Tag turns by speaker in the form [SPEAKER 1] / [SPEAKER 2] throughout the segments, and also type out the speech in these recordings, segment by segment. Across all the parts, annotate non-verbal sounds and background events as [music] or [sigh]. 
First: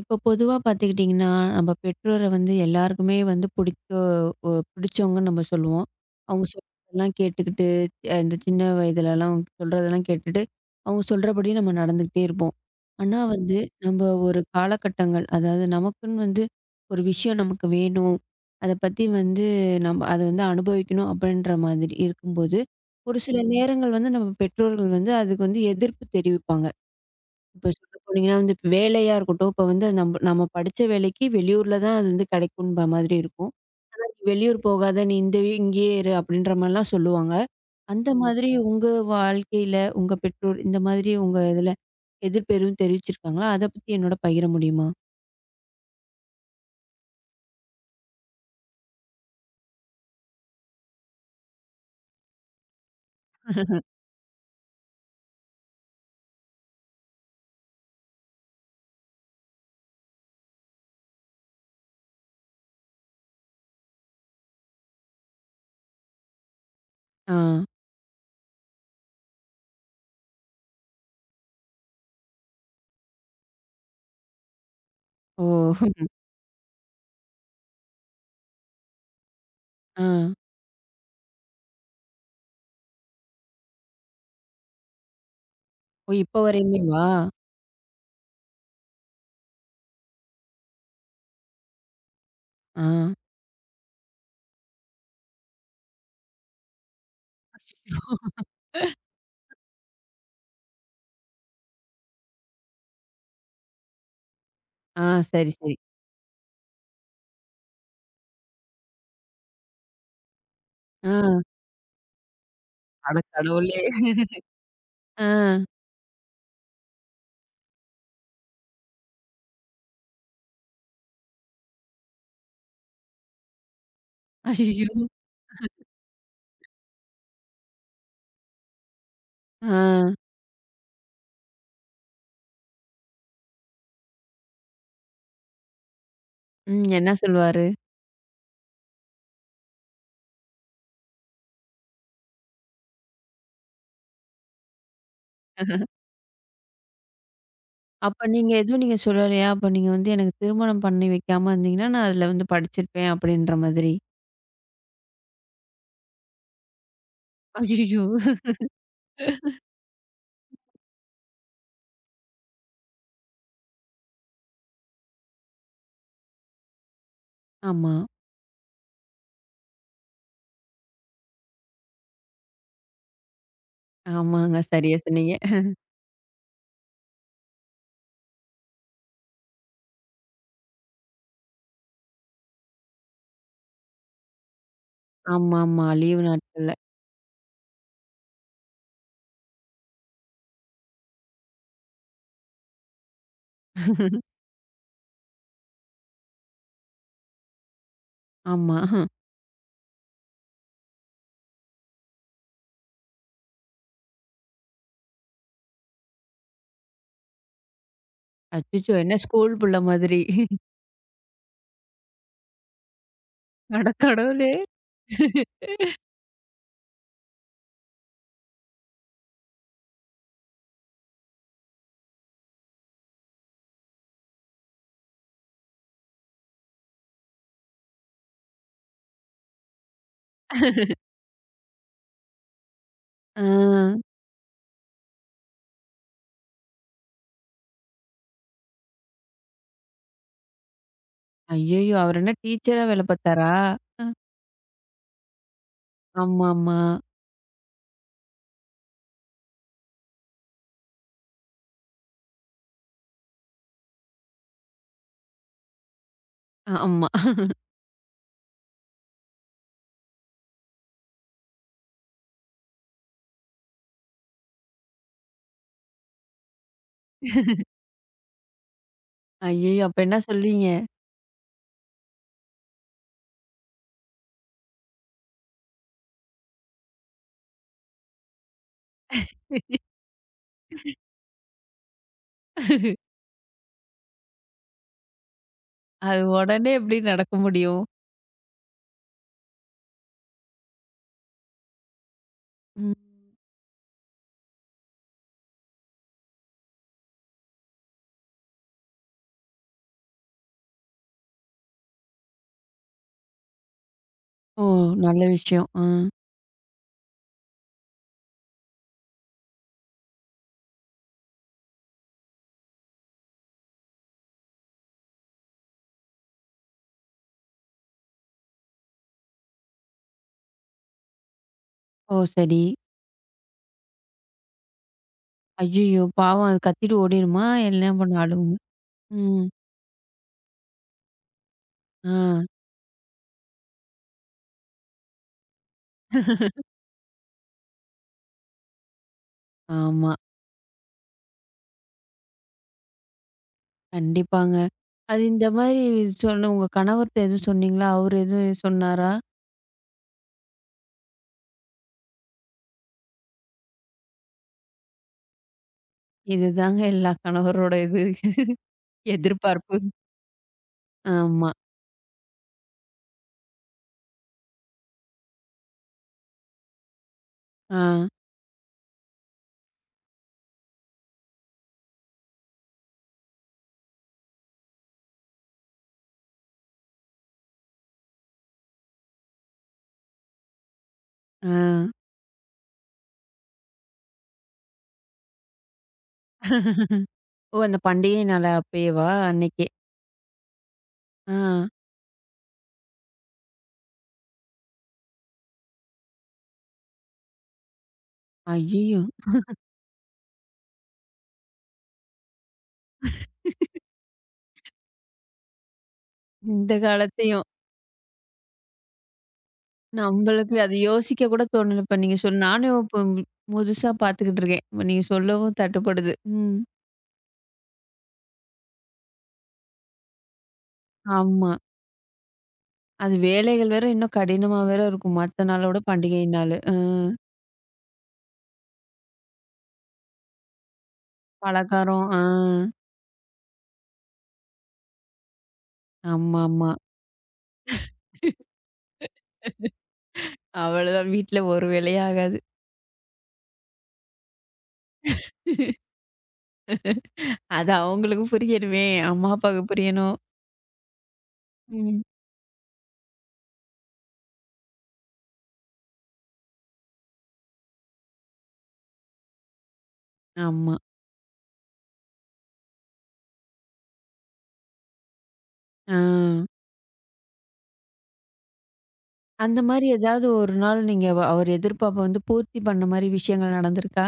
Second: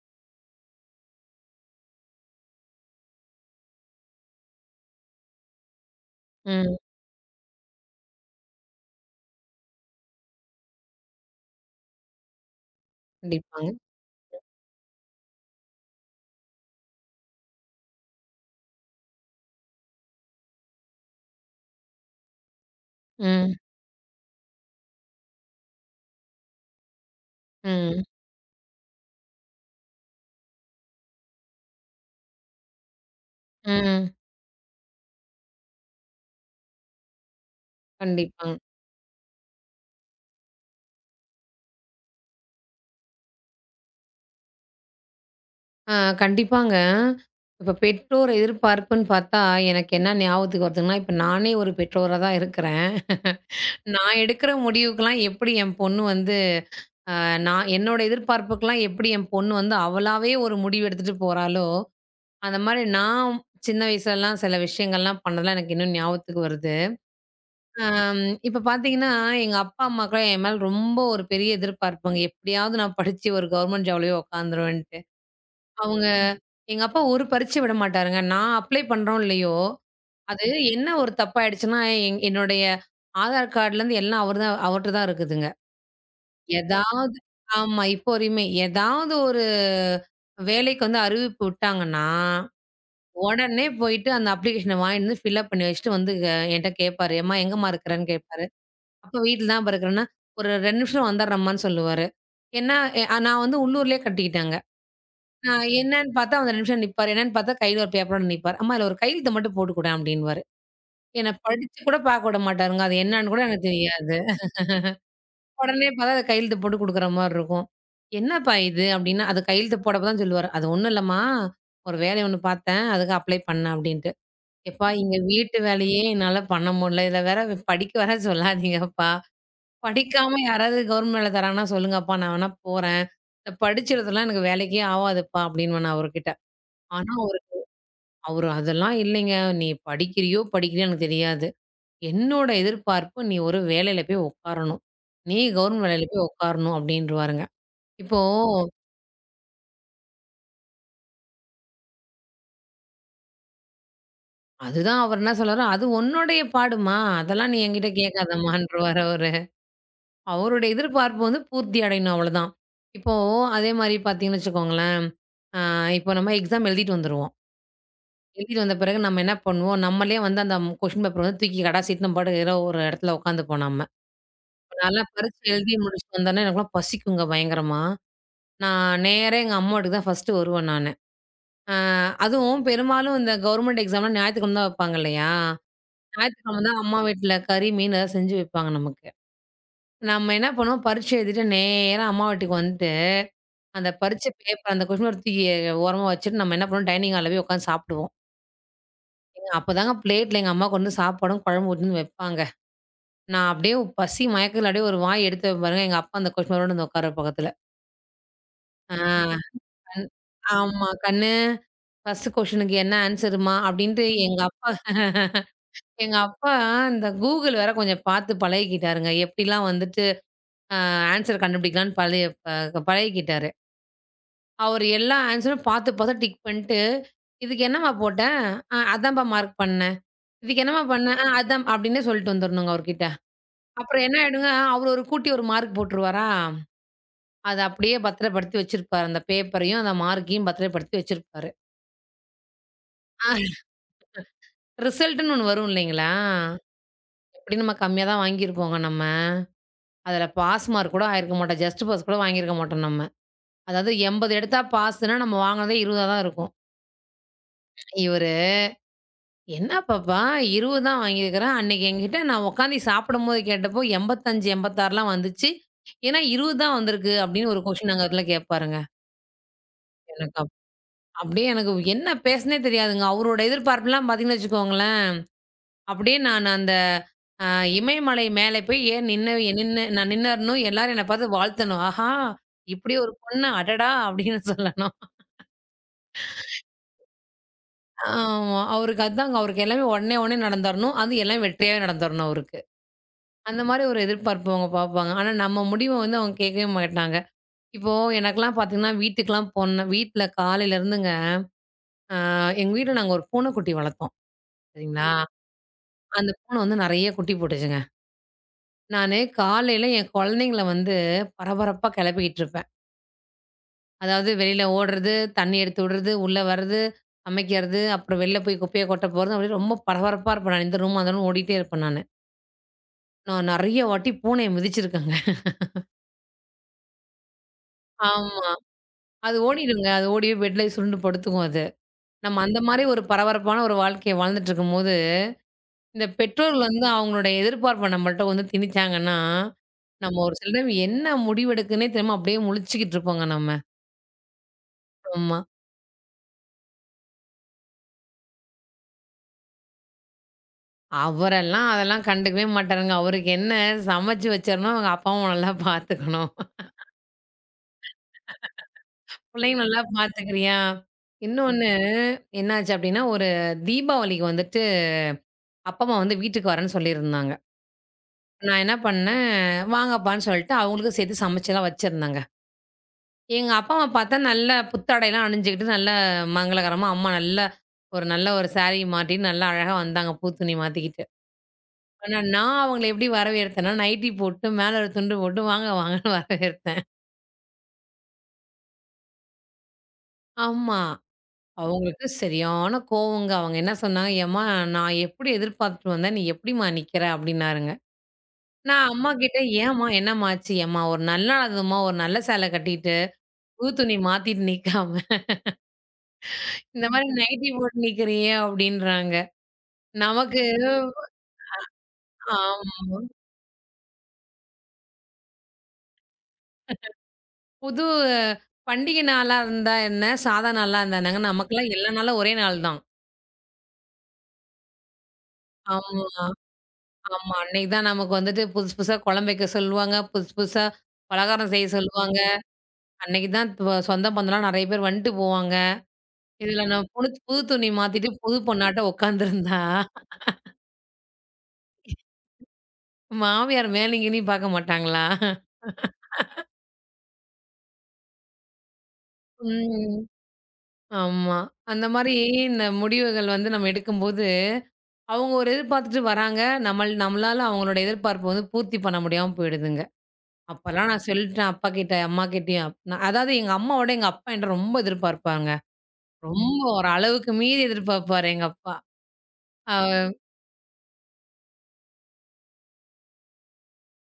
[SPEAKER 1] இப்போ பொதுவா பார்த்துக்கிட்டிங்கன்னா, நம்ம பெற்றோர வந்து எல்லாருக்குமே வந்து பிடிக்க பிடிச்சவங்கன்னு நம்ம சொல்லுவோம். அவங்க
[SPEAKER 2] ம்.
[SPEAKER 1] சொல்றதெல்லாம் கேட்டுக்கிட்டு, இந்த சின்ன வயதிலலாம் சொல்றதெல்லாம் கேட்டுட்டு, அவங்க சொல்றபடி நம்ம நடந்துக்கிட்டே இருப்போம். ஆனா வந்து
[SPEAKER 2] கண்டிப்பாங்க.
[SPEAKER 1] நம்ம ஒரு காலகட்டங்கள், அதாவது நமக்குன்னு வந்து ஒரு விஷயம் நமக்கு வேணும். அத பத்தி வந்து நம்ம அத வந்து அனுபவிக்கணும் அப்படின்ற மாதிரி இருக்கும்போது, ஒரு சில
[SPEAKER 2] ம்,
[SPEAKER 1] நேரங்கள் வந்து நம்ம பெற்றோர்கள் வந்து அதுக்கு வந்து எதிர்ப்பு தெரிவிப்பாங்க. இப்ப சொல்ல
[SPEAKER 2] ம்,
[SPEAKER 1] போனீங்கன்னா வந்து இப்ப வேலையா இருக்கட்டும், இப்ப வந்து நம்ம படிச்ச வேலைக்கு வெளியூர்ல தான் அது வந்து கிடைக்கும்ன்ற மாதிரி இருக்கும். ஆனா,
[SPEAKER 2] ம்.
[SPEAKER 1] "நீ வெளியூர் போகாத, நீ இந்த வீ- இங்கேயே இரு" அப்படின்ற மாரிலாம் சொல்லுவாங்க. அந்த மாதிரி
[SPEAKER 2] கண்டிப்பாங்க.
[SPEAKER 1] உங்க வாழ்க்கையில, உங்க பெற்றோர் இந்த மாதிரி உங்க இதுல எதிர்ப்பு எதுவும் தெரிவிச்சிருக்காங்களா? அத பத்தி என்னோட பகிர முடியுமா?
[SPEAKER 2] ஆ, கண்டிப்பாங்க. இப்ப பெற்றோர் எதிர்பார்ப்புன்னு பார்த்தா, எனக்கு என்ன ஞாபகத்துக்கு வருதுங்கன்னா, இப்ப நானே ஒரு பெற்றோரா தான் இருக்கிறேன். நான் எடுக்கிற முடிவுக்கெல்லாம் எப்படி என் பொண்ணு வந்து அ நான் என்னோட எதிர்பார்ப்புக்கெல்லாம் எப்படி என் பொண்ணு வந்து அவளாவே ஒரு முடிவு எடுத்துட்டு போறாளோ, அந்த மாரி நான் சின்ன வயசுலலாம் சில விஷயங்கள்லாம் பண்ணதெல்லாம் எனக்கு இன்னும் ஞாபகத்துக்கு வருது.
[SPEAKER 1] ஆ.
[SPEAKER 2] அம் இப்ப பார்த்தீங்கன்னா, எங்க அப்பா, அம்மாக்குலாம் என் மேல ரொம்ப ஒரு பெரிய எதிர்பார்ப்புங்க. எப்படியாவது நான் படிச்சு ஒரு கவர்மெண்ட் ஜாப்லயே உட்காந்துருவேன்ட்டு.
[SPEAKER 1] ஓ!
[SPEAKER 2] அவங்க எங்க அப்பா ஒரு பரீட்சை விட மாட்டாருங்க. நான் அப்ளை பண்றோம் இல்லையோ,
[SPEAKER 1] ஆ.
[SPEAKER 2] அது என்ன ஒரு தப்பாயிடுச்சுன்னா, என்னுடைய ஆதார் கார்ட்லேருந்து எல்லாம் அவரு தான் அவர்ட்ட தான் இருக்குதுங்க.
[SPEAKER 1] ஓ! இப்ப வரையுமேவா?
[SPEAKER 2] ஏதாவது ஆமா. இப்போ வரையுமே. ஏதாவது ஒரு வேலைக்கு வந்து அறிவிப்பு விட்டாங்கன்னா,
[SPEAKER 1] ஆ.
[SPEAKER 2] உடனே போயிட்டு அந்த அப்ளிகேஷன வாங்கிட்டு வந்து ஃபில் அப் பண்ணி வச்சுட்டு வந்து என்ட்ட கேட்பாரு. "ஏம்மா எங்கேம்மா இருக்கிறேன்னு?" கேட்பாரு. அப்ப வீட்ல தான் இருக்கிறேன்னா, "ஒரு 2 நிமிஷம் வந்துடுறேம்மான்னு" சொல்லுவாரு. ஏன்னா, நான் வந்து உள்ளூர்லயே கட்டிக்கிட்டேங்க.
[SPEAKER 1] ஆ.
[SPEAKER 2] அ
[SPEAKER 1] சரி, சரி.
[SPEAKER 2] என்னன்னு பார்த்தா அந்த 2 நிமிஷம் நிப்பாரு. என்னன்னு பார்த்தா கையில ஒரு பேப்பரோட நிப்பாரு. "அம்மா இதுல ஒரு கையெழுத்து மட்டும் போட்டுக்குடேன்" அப்படின்னுவாரு.
[SPEAKER 1] ஆ.
[SPEAKER 2] என்ன படிச்சு கூட பார்க்க விட மாட்டாருங்க. அது
[SPEAKER 1] அட
[SPEAKER 2] என்னன்னு கூட எனக்கு
[SPEAKER 1] கடவுளே!
[SPEAKER 2] தெரியாது.
[SPEAKER 1] ஆ.
[SPEAKER 2] உடனே பார்த்தா அது கையெழுத்து போட்டு குடுக்குற மாரி இருக்கும். "என்னப்பா இது?" அப்படின்னா, அது கையெழுத்து போடப்ப தான் சொல்லுவாரு. "அது ஒண்ணும் இல்லம்மா, ஒரு வேலை ஒண்ணு பார்த்தேன். அதுக்கு அப்ளை பண்ணேன்" அப்படின்ட்டு. "எப்பா
[SPEAKER 1] அய்யய்யோ!
[SPEAKER 2] எங்க வீட்டு வேலையே என்னால பண்ண முடியல. இதில வேற படிக்க வேற சொல்லாதீங்கப்பா.
[SPEAKER 1] ஆ.
[SPEAKER 2] படிக்காம யாராவது கவர்மெண்ட் வேல தராங்கன்னா சொல்லுங்கப்பா, நான் வேணா போறேன். இந்த படிச்சதெல்லாம் எனக்கு வேலைக்கே ஆவாதுப்பா" அப்டின்னுவேன் நான் அவர்கிட்ட.
[SPEAKER 1] ம். என்ன
[SPEAKER 2] ஆனா
[SPEAKER 1] சொல்வாரு?
[SPEAKER 2] அவரு அதெல்லாம் இல்லைங்க. "நீ படிக்கிறியோ, படிக்கலையோ எனக்கு தெரியாது. என்னோட எதிர்பார்ப்பு நீ ஒரு வேலையில போய் உட்காரணும். நீ கவர்மெண்ட் வேலையில போய் உட்காரணும்" அப்டின்ருவாருங்க. இப்போ
[SPEAKER 1] அப்ப நீங்க எதுவும் நீங்க சொல்லலையா? அப்ப நீங்க வந்து எனக்கு திருமணம் பண்ணி வைக்காம இருந்தீங்கன்னா, நான் அதுல வந்து படிச்சிருப்பேன் அப்படின்ற மாதிரி.
[SPEAKER 2] அதுதான் அவர் என்ன சொல்றாரு, "அது உன்னுடைய பாடுமா, அதெல்லாம் நீ என்கிட்ட
[SPEAKER 1] ஐயய்யோ!
[SPEAKER 2] கேட்காதம்மான்ருவாரு அவரு. அவருடைய எதிர்பார்ப்பு வந்து பூர்த்தி அடையணும் அவ்வளதான். இப்போ அதே மாரி பார்த்தீங்கன்னு வச்சுக்கோங்களேன், அ இப்போ நம்ம எக்ஸாம் எழுதிட்டு வந்துருவோம்.
[SPEAKER 1] ஆமா.
[SPEAKER 2] எழுதிட்டு வந்த பிறகு நம்ம என்ன பண்ணுவோம், நம்மளே வந்து அந்த கொஸ்டின் பேப்பர் வந்து தூக்கி கடாசிட்டு நம்ம பாட்டுக்கு ஏதோ ஒரு இடத்துல உட்காந்துப்போம் நம்ம.
[SPEAKER 1] ஆமாங்க. சரியா
[SPEAKER 2] நான்லாம்
[SPEAKER 1] சொன்னீங்க.
[SPEAKER 2] பரீட்சை எழுதி முடிச்சுட்டு வந்தோனே எனக்கெல்லாம் பசிக்குங்க பயங்கரமா. நான் நேரா எங்க அம்மா வீட்டுக்கு தான் ஃபர்ஸ்ட்டு வருவேன் நானு. அ அதுவும் பெரும்பாலும் இந்த கவர்மெண்ட் எக்ஸாம்லாம் ஞாயித்துக்கிழம தான் வைப்பாங்க இல்லையா?
[SPEAKER 1] ஆமாமா. லீவு
[SPEAKER 2] ஞாயித்துக்கிழம
[SPEAKER 1] நாட்கள்ல.
[SPEAKER 2] தான் அம்மா வீட்ல கறி, மீன் ஏதாவது செஞ்சு வைப்பாங்க நமக்கு. நம்ம என்ன பண்ணுவோம், பரீட்சை எழுதிட்டு நேரா அம்மா வீட்டுக்கு வந்துட்டு, அந்த பரீட்சை பேப்பர் அந்த கொஸ்டின் பேப்பர் தூக்கி ஓரமா வச்சுட்டு நம்ம என்ன பண்ணுவோம் டைனிங் ஹால்ல போய் உட்காந்து சாப்பிடுவோம்.
[SPEAKER 1] ஆமா.
[SPEAKER 2] அப்பதாங்க பிளேட்ல எங்க அம்மா கொண்டு வந்து சாப்பாடும், குழம்பு ஊத்தின்னு வைப்பாங்க. நான் அப்படியே பசி மயக்கத்துல அப்படியே ஒரு வாய் எடுத்து வைப்பேன் பாருங்க. எங்க அப்பா அந்த கொஸ்டின் வந்து உட்கார பக்கத்துல.
[SPEAKER 1] அச்சச்சோ!
[SPEAKER 2] ஆ,
[SPEAKER 1] என்ன ஸ்கூல் புள்ள
[SPEAKER 2] கண்
[SPEAKER 1] மாதிரி.
[SPEAKER 2] ஆமா. "கண்ணு ஃபர்ஸ்ட் கொஸ்டினுக்கு என்ன ஆன்ஸருமா?"
[SPEAKER 1] அட
[SPEAKER 2] அப்படின்ட்டு எங்க
[SPEAKER 1] கடவுளே!
[SPEAKER 2] அப்பா. எங்க அப்பா இந்த Google வேற கொஞ்சம் பார்த்து பழகிக்கிட்டாருங்க. எப்படிலாம் வந்துட்டு அ ஆன்ஸர் கண்டுபிடிக்கலான்னு பழைய பழகிக்கிட்டாரு. அவரு எல்லா ஆன்ஸரும் பார்த்து, பார்த்து டிக் பண்ணிட்டு, "இதுக்கு என்னம்மா போட்ட? அ அதான்ப்பா மார்க் பண்ணேன். இதுக்கு என்னம்மா பண்ண? அ அதான்" அப்படின்னே சொல்லிட்டு வந்துரணுங்க அவர்கிட்ட.
[SPEAKER 1] ஆ.
[SPEAKER 2] அப்புறம் என்ன ஆயிடுங்க, அவரு ஒரு கூட்டி ஒரு மார்க் போட்டுருவாரா? அத அப்படியே பத்திரப்படுத்தி வச்சிருப்பாரு. அந்த பேப்பரையும், அந்த மார்க்கையும் பத்திரப்படுத்தி வச்சிருப்பாரு.
[SPEAKER 1] ஐயய்யோ! அவர் என்ன டீச்சரா வேல பார்த்தாரா?
[SPEAKER 2] ஆ.
[SPEAKER 1] அ.
[SPEAKER 2] ரிசல்ட்டுன்னு ஒண்ணு வரும் இல்லைங்களா?
[SPEAKER 1] ஆமாமா.
[SPEAKER 2] எப்படியும் நம்ம கம்மியா தான் வாங்கியிருப்போங்க நம்ம. அதுல பாஸ் மார்க் கூட ஆயிருக்க மாட்டோம். ஜஸ்ட் பாஸ் கூட வாங்கியிருக்க மாட்டோம் நம்ம. அதாவது 80 எடுத்தா பாஸ்ன்னா, நம்ம வாங்கினதே 20ஆ தான் இருக்கும்.
[SPEAKER 1] ஆமா.
[SPEAKER 2] இவரு, "என்ன பாப்பா 20 தான் வாங்கியிருக்கிறேன். அன்னைக்கு என்கிட்ட நான் உட்காந்து சாப்பிடும்போது கேட்டப்போ 85, 86லாம் வந்துச்சு. ஏன்னா 20 தான் வந்திருக்கு" அப்படின்னு ஒரு கொஸ்டின் அங்க இடத்துல கேட்பாருங்க.
[SPEAKER 1] ஐயய்யோ! அப்ப என்ன
[SPEAKER 2] எனக்கு அப்
[SPEAKER 1] சொல்வீங்க?
[SPEAKER 2] அப்படியே எனக்கு என்ன பேசுனே தெரியாதுங்க. அவரோட எதிர்பார்ப்புலாம் பார்த்தீங்கன்னு வச்சுக்கோங்களேன் அப்படியே நான் அந்த அ இமயமலை மேலே போய் ஏன் நின்னு நின்னு நான் நின்னரணும். எல்லாரும் என்ன பார்த்து வாழ்த்தணும். ஆஹா! இப்படி ஒரு பொண்ணு அடடா! அப்படின்னு சொல்லணும்.
[SPEAKER 1] அது உடனே எப்படி நடக்க முடியும்?
[SPEAKER 2] ஆமா. அவருக்கு அதாங்க. அவருக்கு எல்லாமே உடனே உடனே நடந்தரணும். அது எல்லாம் வெற்றியாவே நடந்தரணும் அவருக்கு.
[SPEAKER 1] ம்.
[SPEAKER 2] அந்த மாரி ஒரு எதிர்பார்ப்பு அவங்க பார்ப்பாங்க. ஆனா நம்ம முடிவ வந்து அவங்க கேட்கவே மாட்டாங்க. இப்போ எனக்கெல்லாம் பார்த்தீங்கன்னா, வீட்டுக்கெல்லாம் போன வீட்ல காலையில இருந்துங்க, அ எங்க வீட்ல நாங்க ஒரு பூனைக்குட்டி வளர்த்தோம்.
[SPEAKER 1] ஓ!
[SPEAKER 2] சரிங்களா?
[SPEAKER 1] நல்ல விஷயம். ஆ.
[SPEAKER 2] அந்த பூனை வந்து நெறைய குட்டி போட்டுச்சுங்க. நானு காலையில என் குழந்தைங்கள வந்து பரபரப்பா கிளப்பிக்கிட்டு இருப்பேன். அதாவது வெளியில ஓடுறது, தண்ணி எடுத்து விடுறது, உள்ள வர்றது, சமைக்கிறது, அப்புறம் வெளில போய் குப்பைய கொட்ட போறது அப்படின்னு ரொம்ப பரபரப்பா இருப்பேன் நான். இந்த ரூம், அந்த ரூம் ஓடிட்டே இருப்பேன் நானு.
[SPEAKER 1] ஓ! சரி.
[SPEAKER 2] நான் நெறைய வாட்டி பூனைய மிதிச்சிருக்கேங்க.
[SPEAKER 1] ஐயய்யோ! பாவம் அது கத்திட்டு ஓடிருமா? என்ன பண்ணும்?
[SPEAKER 2] ஆமா.
[SPEAKER 1] அழுவுமா?
[SPEAKER 2] அது
[SPEAKER 1] ம்.
[SPEAKER 2] ஓடிடுங்க. அது ஓடி போய் பெட்ல சுருண்டு படுத்துக்கும் அது.
[SPEAKER 1] ஆ.
[SPEAKER 2] நம்ம அந்த மாரி ஒரு பரபரப்பான ஒரு வாழ்க்கைய வாழ்ந்துட்டு இருக்கும்போது, இந்த பெற்றோர்கள் வந்து அவங்களுடைய எதிர்பார்ப்ப நம்மள்ட்ட வந்து திணிச்சாங்கன்னா,
[SPEAKER 1] ஆமா.
[SPEAKER 2] நம்ம ஒரு சில டைம் என்ன முடிவெடுக்குன்னே தெரியாம அப்படியே முழிச்சுக்கிட்டு இருப்போங்க நம்ம.
[SPEAKER 1] கண்டிப்பாங்க. அது
[SPEAKER 2] ஆமா.
[SPEAKER 1] இந்த மாரி சொன்ன உங்க கணவர்ட்ட எதுவும் சொன்னீங்களா? அவரு எதுவும் சொன்னாரா?
[SPEAKER 2] அவரெல்லாம் அதெல்லாம் கண்டுக்கவே மாட்டாருங்க. அவருக்கு என்ன சமைச்சு வச்சிரணும், அவங்க அப்பாவும் நல்லா பார்த்துக்கணும்.
[SPEAKER 1] இதுதாங்க எல்லா கணவரோட இது
[SPEAKER 2] பிள்ளையும்
[SPEAKER 1] எதிர்பார்ப்பு.
[SPEAKER 2] நல்லா பார்த்துக்கிறியா?
[SPEAKER 1] ஆமா.
[SPEAKER 2] இன்னொன்னு என்னாச்சு அப்டின்னா, ஒரு தீபாவளிக்கு வந்துட்டு அப்பா, அம்மா வந்து வீட்டுக்கு வரேன்னு சொல்லியிருந்தாங்க.
[SPEAKER 1] ஆ.
[SPEAKER 2] நான் என்ன பண்ணேன், வாங்கப்பான்னு சொல்லிட்டு அவங்களுக்கும் சேர்த்து சமைச்சுலாம் வச்சிருந்தேங்க. எங்க அப்பா, அம்மா பார்த்தா நல்ல புத்தாடைலாம் அணிஞ்சுக்கிட்டு நல்ல மங்களகரமா, அம்மா நல்ல ஒரு சாரி மாட்டிட்டு நல்லா அழகா வந்தாங்க, பூ துணி மாத்திக்கிட்டு.
[SPEAKER 1] ஆ.
[SPEAKER 2] ஆனா, நான் அவங்கள எப்படி வரவேற்தேன்னா, நைட்டி போட்டு, மேல ஒரு துண்டு போட்டு, "வாங்க, வாங்கன்னு" [laughs] வரவேற்தேன்.
[SPEAKER 1] ஓ! அந்த பண்டிகை நாள் அப்பயேவா? அன்னைக்கே.
[SPEAKER 2] ஆமா.
[SPEAKER 1] ஆ.
[SPEAKER 2] அவங்களுக்கு சரியான கோவங்க. அவங்க என்ன சொன்னாங்க, "ஏம்மா, நான் எப்படி எதிர்பார்த்துட்டு வந்தேன், நீ எப்படிம்மா நிக்கிற?" அப்படின்னாருங்க. நான்
[SPEAKER 1] ஐயய்யோ!
[SPEAKER 2] அம்மா கிட்ட, "ஏம்மா, என்னம்மா ஆச்சு?" "ஏம்மா, ஒரு நல்ல நாளும்மா, ஒரு நல்ல சேலை கட்டிட்டு, புது துணி மாத்திட்டு நிக்காம,
[SPEAKER 1] இந்த
[SPEAKER 2] இந்த மாரி
[SPEAKER 1] காலத்தையும்.
[SPEAKER 2] நைட்டி போட்டு நிக்கிறியே?" அப்படின்றாங்க. நமக்கு
[SPEAKER 1] நம்மளுக்கு அது யோசிக்க கூட தோணல. இப்ப நீங்க சொல் நானும்
[SPEAKER 2] ஆமா.
[SPEAKER 1] இப்ப புதுசா பார்த்துக்கிட்டு இருக்கேன். இப்ப நீங்க சொல்லவும் தட்டுப்படுது. ம்.
[SPEAKER 2] புது அஹ், பண்டிகை நாளா இருந்தா என்ன? சாதா நாளா இருந்தா என்னங்க?
[SPEAKER 1] ஆமா.
[SPEAKER 2] நமக்கெல்லாம் எல்லா நாளும் ஒரே நாள் தான்.
[SPEAKER 1] அது வேலைகள் வேற இன்னும் கடினமா வேற இருக்கும். மத்த நாளோட
[SPEAKER 2] ஆமா.
[SPEAKER 1] பண்டிகை நாளு.
[SPEAKER 2] ஆமா. அன்னைக்கு தான் நமக்கு வந்துட்டு புதுசு புதுசா குழம்பு வைக்க சொல்லுவாங்க. புதுசு புதுசா பலகாரம் செய்ய
[SPEAKER 1] பலகாரம்.
[SPEAKER 2] சொல்லுவாங்க.
[SPEAKER 1] ஆ
[SPEAKER 2] அன்னைக்கு தான் சொந்த பந்தம்லாம் நெறைய பேர் வந்துட்டு போவாங்க. இதுல
[SPEAKER 1] ஆமாமா.
[SPEAKER 2] நான் புது துணி மாத்திட்டு புது பொண்ணாட்ட உட்காந்துருந்தா,
[SPEAKER 1] அவ்வளோதான் வீட்ல ஒரு வேலையும் ஆகாது.
[SPEAKER 2] மாமியார் மேலயும் கீலயும் பார்க்க மாட்டாங்களா?
[SPEAKER 1] அது அவங்களுக்கு புரியணுமே! அம்மா, அப்பாவுக்கு
[SPEAKER 2] ம்.
[SPEAKER 1] புரியணும்.
[SPEAKER 2] ஆமா. அந்த
[SPEAKER 1] ம்.
[SPEAKER 2] மாரி இந்த முடிவுகள் வந்து நம்ம எடுக்கும்போது, அவங்க ஒரு எதிர்பார்த்துட்டு வராங்க. நம்மளால அவங்களோட எதிர்பார்ப்ப வந்து பூர்த்தி பண்ண முடியாம போயிடுதுங்க.
[SPEAKER 1] ஆமா.
[SPEAKER 2] அப்பலாம் நான் சொல்லிட்டேன் அப்பாகிட்ட, அம்மாகிட்டயும். அதாவது எங்க அம்மாவோட எங்க அப்பா என்ட்ட ரொம்ப எதிர்பார்ப்பாங்க.
[SPEAKER 1] ஆ.
[SPEAKER 2] ரொம்ப ஒரு அளவுக்கு மீறி எதிர்பார்ப்பாரு எங்க அப்பா.
[SPEAKER 1] அந்த
[SPEAKER 2] அ
[SPEAKER 1] மாரி ஏதாவது ஒரு நாள் நீங்க அவர் எதிர்பார்ப்ப வந்து பூர்த்தி பண்ண மாரி விஷயங்கள் நடந்திருக்கா?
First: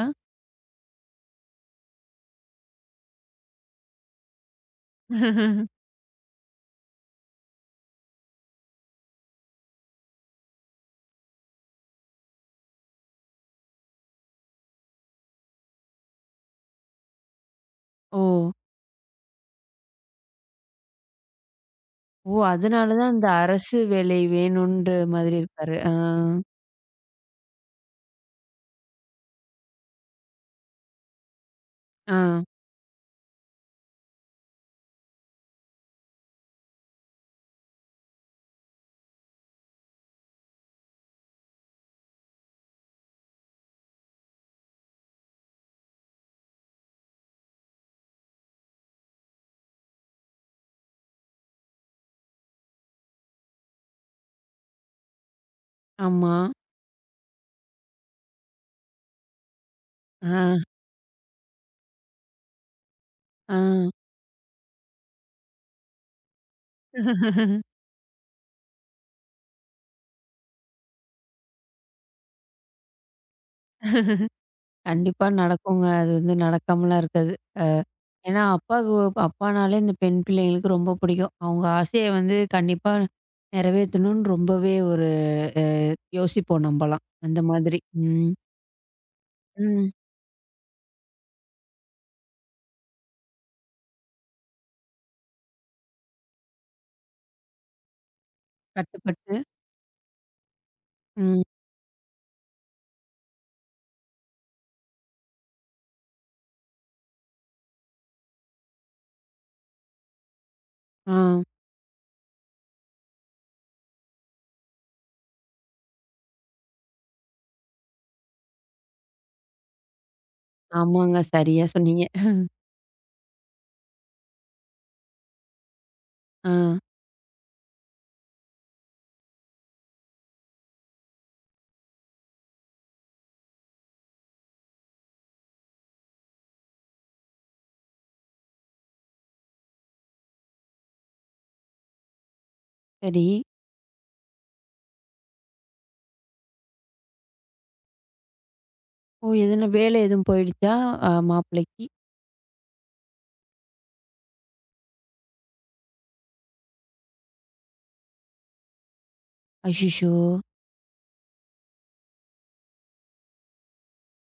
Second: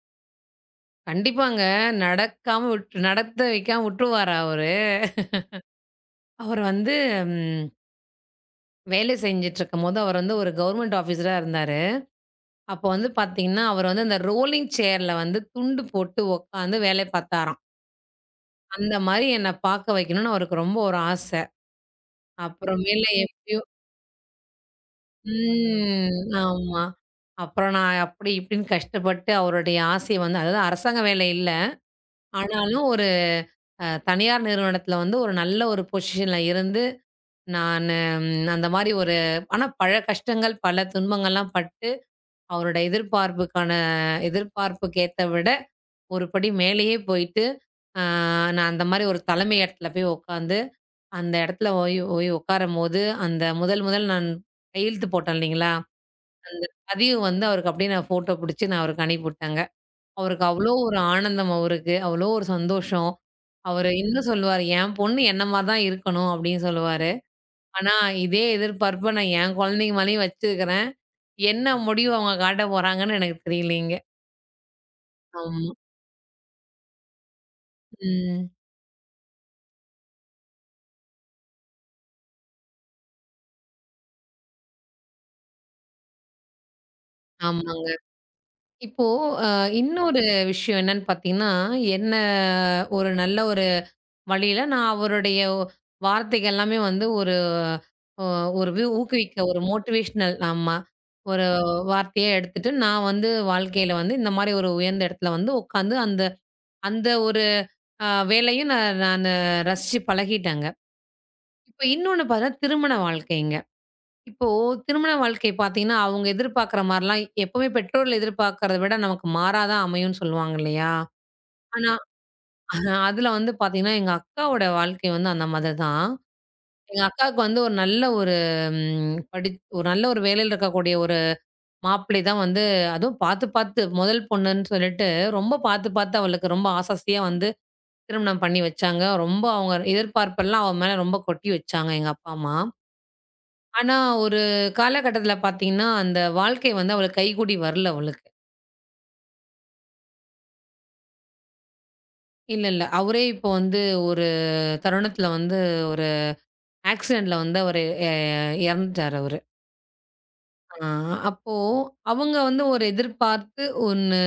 [SPEAKER 2] கண்டிப்பாங்க. நடக்காம விட் நடத்த வைக்காம விட்டுருவாரு அவரு.
[SPEAKER 1] [laughs]
[SPEAKER 2] அவர் வந்து ம் வேலை செஞ்சுட்டுருக்கும்போது, அவர் வந்து ஒரு கவர்மெண்ட் ஆஃபீஸரா இருந்தாரு. அப்போ வந்து பார்த்தீங்கன்னா, அவர் வந்து அந்த ரோலிங் சேர்ல வந்து துண்டு போட்டு உட்காந்து வேலை பார்த்தாராம்.
[SPEAKER 1] ஓ!
[SPEAKER 2] அந்த மாரி என்ன பார்க்க வைக்கணும்னு அவருக்கு ரொம்ப ஒரு ஆச.
[SPEAKER 1] ஓ! அதனால
[SPEAKER 2] அப்புறமேல
[SPEAKER 1] தான் அந்த
[SPEAKER 2] எப்படியோ.
[SPEAKER 1] அரசு வேலை வேணுன்ற மாதிரி இருக்காரு. ஆ.
[SPEAKER 2] ம். ஆமா. அப்புறம் நான் அப்படி இப்படின்னு கஷ்டப்பட்டு அவருடைய ஆசைய வந்து அதாவது அரசாங்க வேலை இல்ல.
[SPEAKER 1] ஆ.
[SPEAKER 2] ஆனாலும் ஒரு தனியார் நிறுவனத்தில வந்து ஒரு நல்ல ஒரு பொசிஷன்ல இருந்து, நானு அந்த மாரி ஒரு ஆனா பல கஷ்டங்கள், பல துன்பங்கள்லாம் பட்டு, அவரோட எதிர்பார்ப்புக்கான எதிர்பார்ப்புக்கேத்த விட, ஒரு படி மேலேயே போயிட்டு, அ நான் அந்த மாரி ஒரு தலைமை இடத்துல போய் உட்காந்து, அந்த இடத்துல போய் போய் உட்காரும்போது, அந்த முதல் முதல் நான் கையெழுத்து போட்டேன் இல்லைங்களா?
[SPEAKER 1] ஆமா.
[SPEAKER 2] அந்த பதிவு வந்து அவருக்கு அப்படியே நான் ஃபோட்டோ புடிச்சு நான் அவருக்கு அனுப்பிவுட்டேங்க.
[SPEAKER 1] ஆ.
[SPEAKER 2] அவருக்கு அவ்ளோ ஒரு ஆனந்தம் அவருக்கு. அவ்ளோ ஒரு சந்தோஷம்.
[SPEAKER 1] ஆ.
[SPEAKER 2] அவரு இன்னும் சொல்லுவாரு, "என் பொண்ணு என்ன மாரி தான் இருக்கணும்" அப்படின்னு சொல்லுவாரு.
[SPEAKER 1] [laughs]
[SPEAKER 2] ஆனா, இதே எதிர்பார்ப்ப நான் என் குழந்தைங்க மேலயும் வச்சிருக்கிறேன். என்ன முடிவு அவங்க காட்ட போறாங்கன்னு எனக்கு தெரியலைங்க.
[SPEAKER 1] கண்டிப்பா
[SPEAKER 2] ஆமா.
[SPEAKER 1] நடக்குங்க. அது வந்து நடக்காமலாம் இருக்காது. அ ஏன்னா
[SPEAKER 2] ம்.
[SPEAKER 1] அப்பாவுக்கு அப்பானாலே இந்த பெண் பிள்ளைங்களுக்கு ரொம்ப பிடிக்கும். அவங்க ஆசைய வந்து கண்டிப்பா நிறைவேத்தணும்னு ரொம்பவே ஒரு அ யோசிப்போம் நம்பலாம். அந்த மாதிரி.
[SPEAKER 2] ஆமாங்க.
[SPEAKER 1] ம்.
[SPEAKER 2] இப்போ அ
[SPEAKER 1] ம்.
[SPEAKER 2] இன்னொரு விஷயம் என்னன்னு பார்த்தீங்கன்னா, என்ன ஒரு நல்ல ஒரு வழியில நான் அவருடைய வார்த்தைகள் எல்லாமே வந்து ஒரு அ ஒரு
[SPEAKER 1] கட்டுப்பட்டு
[SPEAKER 2] ஊக்குவிக்க ஒரு மோட்டிவேஷனல் ஆமா,
[SPEAKER 1] ம்.
[SPEAKER 2] ஒரு வார்த்தையா எடுத்துட்டு, நான் வந்து வாழ்க்கையில வந்து இந்த மாரி ஒரு உயர்ந்த இடத்துல வந்து உட்காந்து அந்த அந்த ஒரு அ வேலையும் நான் நானு ரசிச்சு பழகிட்டேங்க.
[SPEAKER 1] ஆ.
[SPEAKER 2] இப்ப இன்னொன்னு பார்த்தா திருமண வாழ்க்கைங்க. இப்போ திருமண வாழ்க்கை பார்த்தீங்கன்னா, அவங்க எதிர்பார்க்குற மாரிலாம் எப்பவுமே பெற்றோர்கள் எதிர்பார்க்கிறத விட நமக்கு மாறா தான் அமையும்னு சொல்லுவாங்க இல்லையா?
[SPEAKER 1] ஆமாங்க. சரியா
[SPEAKER 2] ஆனா
[SPEAKER 1] சொன்னீங்க.
[SPEAKER 2] ஆனா அதுல வந்து பார்த்தீங்கன்னா, எங்க அக்காவோட வாழ்க்கை வந்து அந்த மாதிரி தான்.
[SPEAKER 1] ஆ
[SPEAKER 2] எங்க அக்காவுக்கு வந்து ஒரு நல்ல ஒரு ம், படி ஒரு நல்ல ஒரு வேலையில இருக்கக்கூடிய ஒரு மாப்பிள்ளை தான் வந்து அதுவும் பார்த்து பார்த்து முதல் பொண்ணுன்னு சொல்லிட்டு ரொம்ப பார்த்து பார்த்து அவளுக்கு ரொம்ப ஆசாசியா வந்து திருமணம் பண்ணி வச்சாங்க. ரொம்ப அவங்க எதிர்பார்ப்பெல்லாம் அவ மேல ரொம்ப கொட்டி வச்சாங்க எங்க அப்பா, அம்மா.
[SPEAKER 1] சரி.
[SPEAKER 2] ஆனா ஒரு காலகட்டத்தில பார்த்தீங்கன்னா, அந்த வாழ்க்கை வந்து அவளுக்கு கைகூடி வரல அவளுக்கு.
[SPEAKER 1] ஓ! எதுனா வேலை எதுவும் போயிடுச்சா? மாப்பிள்ளைக்கு?
[SPEAKER 2] இல்ல, இல்ல. அவரே இப்போ வந்து ஒரு தருணத்தில வந்து ஒரு ஆக்சிடென்ட்ல வந்து அவரு எ இறந்துட்டாரு அவரு.
[SPEAKER 1] அச்சச்சோ!
[SPEAKER 2] ஆ, அப்போ அவங்க வந்து ஒரு எதிர்பார்த்து ஒண்ணு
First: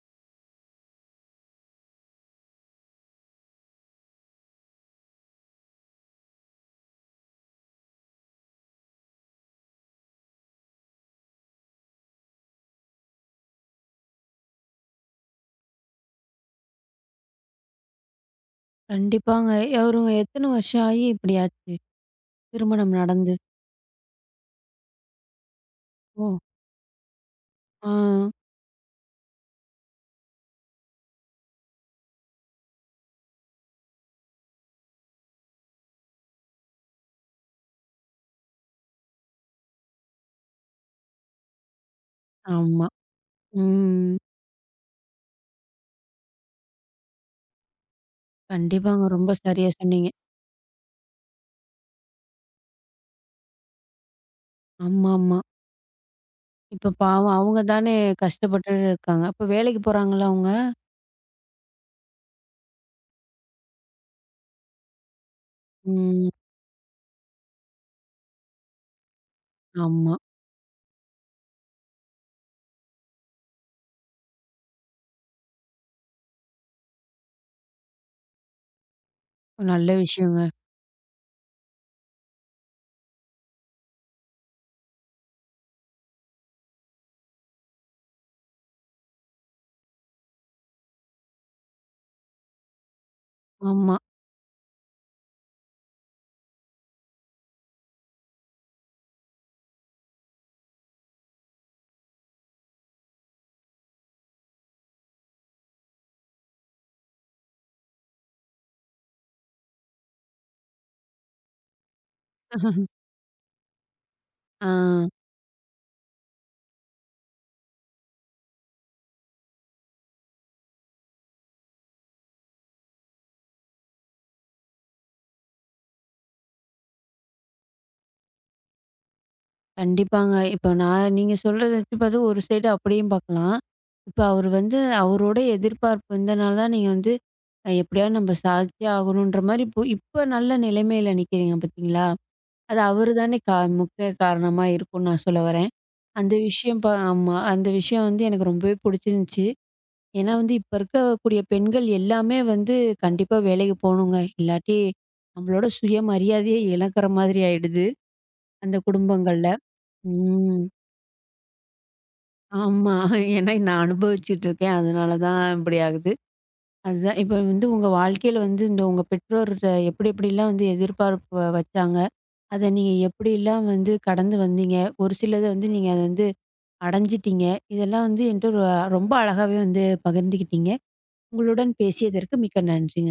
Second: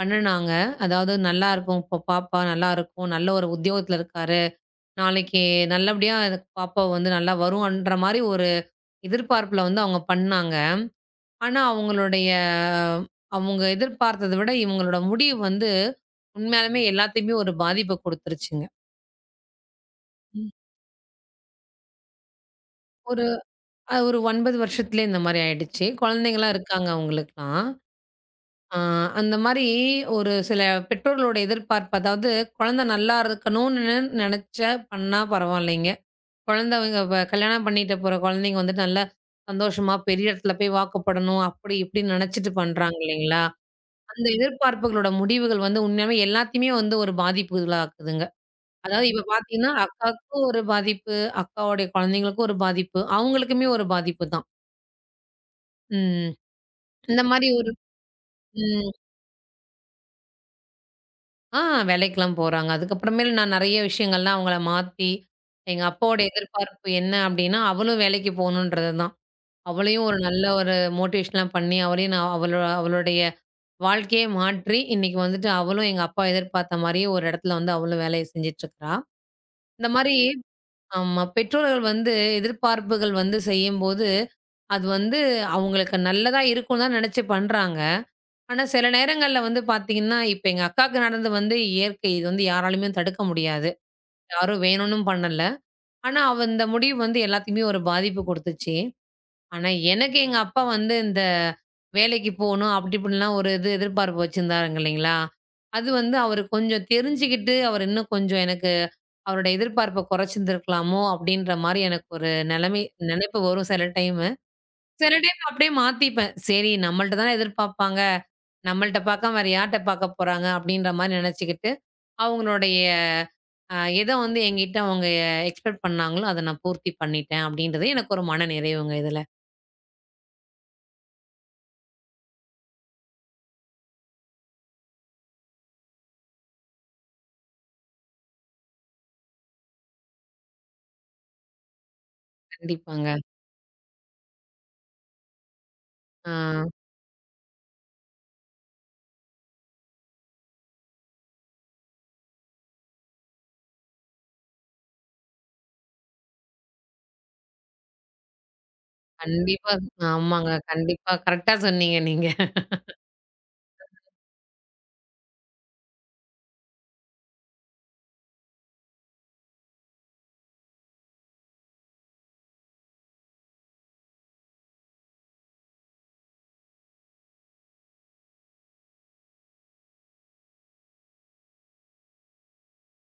[SPEAKER 2] பண்ணுனாங்க. அதாவது நல்லா இருக்கும். இப்போ பாப்பா நல்லாருக்கும். நல்ல ஒரு உத்தியோகத்துல இருக்காரு. நாளைக்கு நல்லபடியா எனக்கு பாப்பா வந்து நல்லா வரும்ன்ற மாரி ஒரு எதிர்பார்ப்புல வந்து அவங்க பண்ணாங்க. ஆனா அவங்களுடைய அவங்க எதிர்பார்த்தத விட இவங்களோட முடிவு வந்து உண்மையாலுமே எல்லாத்தையுமே ஒரு பாதிப்ப குடுத்துருச்சுங்க.
[SPEAKER 1] கண்டிப்பாங்க. அவருங்க
[SPEAKER 2] ம்.
[SPEAKER 1] எத்தன வருஷம் ஆகி இப்படி ஆச்சு? திருமணம்
[SPEAKER 2] ஒரு
[SPEAKER 1] நடந்து?
[SPEAKER 2] ஒரு 9 வருஷத்துலயே இந்த மாரி ஆயிடுச்சு.
[SPEAKER 1] ஓ!
[SPEAKER 2] குழந்தைங்கலாம் இருக்காங்க அவங்களுக்குலாம்.
[SPEAKER 1] ஆ.
[SPEAKER 2] ஆ, அந்த மாரி ஒரு சில பெற்றோர்களோட எதிர்பார்ப்பு, அதாவது குழந்தை நல்லா இருக்கணும்னு நெனச்சா பண்ணா பரவாயில்லைங்க. குழந்தைங்க வ கல்யாணம் பண்ணிட்டு போற குழந்தைங்க வந்துட்டு நல்லா சந்தோஷமா பெரிய இடத்துல போய் வாக்கப்படணும், அப்படி இப்படின்னு நெனச்சிட்டு
[SPEAKER 1] ஆமா.
[SPEAKER 2] பண்றாங்க இல்லைங்களா?
[SPEAKER 1] ம்.
[SPEAKER 2] அந்த எதிர்பார்ப்புகளோட முடிவுகள் வந்து உண்மையாவே எல்லாத்தையுமே வந்து ஒரு பாதிப்புகளாக்குதுங்க.
[SPEAKER 1] கண்டிப்பாங்க.
[SPEAKER 2] அதாவது இப்ப
[SPEAKER 1] ரொம்ப
[SPEAKER 2] பாத்தீங்கன்னா,
[SPEAKER 1] சரியா சொன்னீங்க.
[SPEAKER 2] அக்காவுக்கும் ஒரு பாதிப்பு, அக்காவுடைய குழந்தைங்களுக்கும் ஒரு பாதிப்பு, அவங்களுக்குமே ஒரு பாதிப்பு தான்.
[SPEAKER 1] ஆமாமா.
[SPEAKER 2] ம்.
[SPEAKER 1] இப்ப
[SPEAKER 2] இந்த
[SPEAKER 1] பாவம்
[SPEAKER 2] மாரி
[SPEAKER 1] அவங்க
[SPEAKER 2] ஒரு
[SPEAKER 1] தானே கஷ்டப்பட்டு
[SPEAKER 2] ம்.
[SPEAKER 1] இருக்காங்க. இப்ப வேலைக்கு போறாங்களா அவங்க?
[SPEAKER 2] ஆ, வேலைக்கெல்லாம் போறாங்க. அதுக்கப்புறமேல் நான் நெறைய விஷயங்கள்லாம் அவங்கள மாத்தி, எங்க அப்பாவோட
[SPEAKER 1] ம்.
[SPEAKER 2] எதிர்பார்ப்பு என்ன அப்டின்னா, அவளும் வேலைக்கு போகணுன்றது தான். அவளையும்
[SPEAKER 1] ஆமா.
[SPEAKER 2] ஒரு நல்ல ஒரு மோட்டிவேஷன்லாம் பண்ணி, அவளையும் நான் அவளோ அவளுடைய வாழ்க்கையே மாற்றி, இன்னைக்கு வந்துட்டு அவளும் எங்க அப்பா எதிர்பார்த்த மாரியே ஒரு இடத்துல வந்து அவளும் வேலைய செஞ்சுட்ருக்கிறா. இந்த
[SPEAKER 1] நல்ல
[SPEAKER 2] மாரி
[SPEAKER 1] விஷயங்க.
[SPEAKER 2] ஆமா. பெற்றோர்கள் வந்து எதிர்பார்ப்புகள் வந்து செய்யும்போது, அது வந்து அவங்களுக்கு நல்லதா இருக்கும்னு தான் நெனச்சு பண்றாங்க. ஆனா, சில நேரங்கள்ல வந்து பார்த்தீங்கன்னா, இப்ப எங்க அக்காவுக்கு நடந்தது வந்து இயற்கை. இது வந்து யாராலயுமே தடுக்க முடியாது.
[SPEAKER 1] ஆமா.
[SPEAKER 2] யாரும் வேணும்னும் பண்ணல. ஆனா, அவ இந்த முடிவு வந்து எல்லாத்துக்குமே ஒரு பாதிப்பு குடுத்துச்சு. ஆனா, எனக்கு எங்க அப்பா வந்து இந்த வேலைக்கு போணும், அப்படி இப்படிலாம் ஒரு இது எதிர்பார்ப்பு வச்சிருந்தாருங்க இல்லைங்களா? அது வந்து அவரு கொஞ்சம் தெரிஞ்சுக்கிட்டு, அவர் இன்னும் கொஞ்சம் எனக்கு அவரோட எதிர்பார்ப்ப குறைச்சிருந்திருக்கலாமோ! அப்படின்ற மாரி எனக்கு ஒரு நிலைமை நினைப்பு வரும் சில டைம்.
[SPEAKER 1] ஆ.
[SPEAKER 2] சில டைம் அப்படியே மாத்திப்பேன். சரி நம்மள்ட்ட தான எதிர்பார்ப்பாங்க. நம்மள்ட்ட பார்க்காம வேற யார்ட்ட பார்க்க போறாங்க அப்படின்ற மாரி நெனச்சுக்கிட்டு, அவங்களுடைய அ எத வந்து என்கிட்ட அவங்க எக்ஸ்பெக்ட் பண்ணாங்களோ, அத நான் பூர்த்தி பண்ணிட்டேன் அப்படின்றது எனக்கு ஒரு மன நிறைவுங்க இதுல.
[SPEAKER 1] கண்டிப்பாங்க. இப்ப நான் நீங்க சொல்றத வச்சு பாத்து ஒரு சைடு அப்படியும் பார்க்கலாம். இப்ப அவரு வந்து அவரோட எதிர்பார்ப்பு இருந்தனால தான் நீங்க வந்து எப்படியாவது நம்ம சாதிச்சே ஆகணுன்ற மாரி இப்போ இப்ப நல்ல நிலைமையில நிக்கிறீங்க பார்த்தீங்களா? அது அவரு
[SPEAKER 2] கண்டிப்பாங்க.
[SPEAKER 1] தானே முக்கிய காரணமா இருக்கும்னு நான் சொல்ல வரேன்.
[SPEAKER 2] ஆ,
[SPEAKER 1] அந்த விஷயம் ஆமா. அந்த விஷயம் வந்து எனக்கு ரொம்பவே புடிச்சிருந்துச்சு. ஏன்னா வந்து இப்ப இருக்கக்கூடிய பெண்கள் எல்லாமே வந்து கண்டிப்பா வேலைக்கு போணுங்க. இல்லாட்டி நம்மளோட சுயமரியாதையே இழக்கிற மாதிரி ஆயிடுது, அந்த குடும்பங்கள்ல.
[SPEAKER 2] கண்டிப்பா. ஆமாங்க.
[SPEAKER 1] ம்.
[SPEAKER 2] கண்டிப்பா. கரெக்ட்டா சொன்னீங்க நீங்க.
[SPEAKER 1] ஆமா. ஏன்னா நான் அனுபவிச்சுட்டு இருக்கேன். அதனால தான் இப்படி ஆகுது. அதுதான் இப்ப வந்து உங்க வாழ்க்கையில வந்து இந்த உங்க பெற்றோர்ட்ட எப்படி எப்படிலாம் வந்து எதிர்பார்ப்பு வச்சாங்க? அத நீங்க எப்படிலாம் வந்து கடந்து வந்தீங்க? ஒரு சிலத வந்து நீங்க அத வந்து அடைஞ்சிட்டீங்க. இதெல்லாம் வந்து என்ட்ட ரொம்ப அழகாவே வந்து பகிர்ந்துக்கிட்டீங்க. உங்களுடன் பேசியதற்கு மிக்க நன்றி.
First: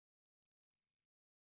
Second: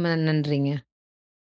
[SPEAKER 2] நன்றிங்க.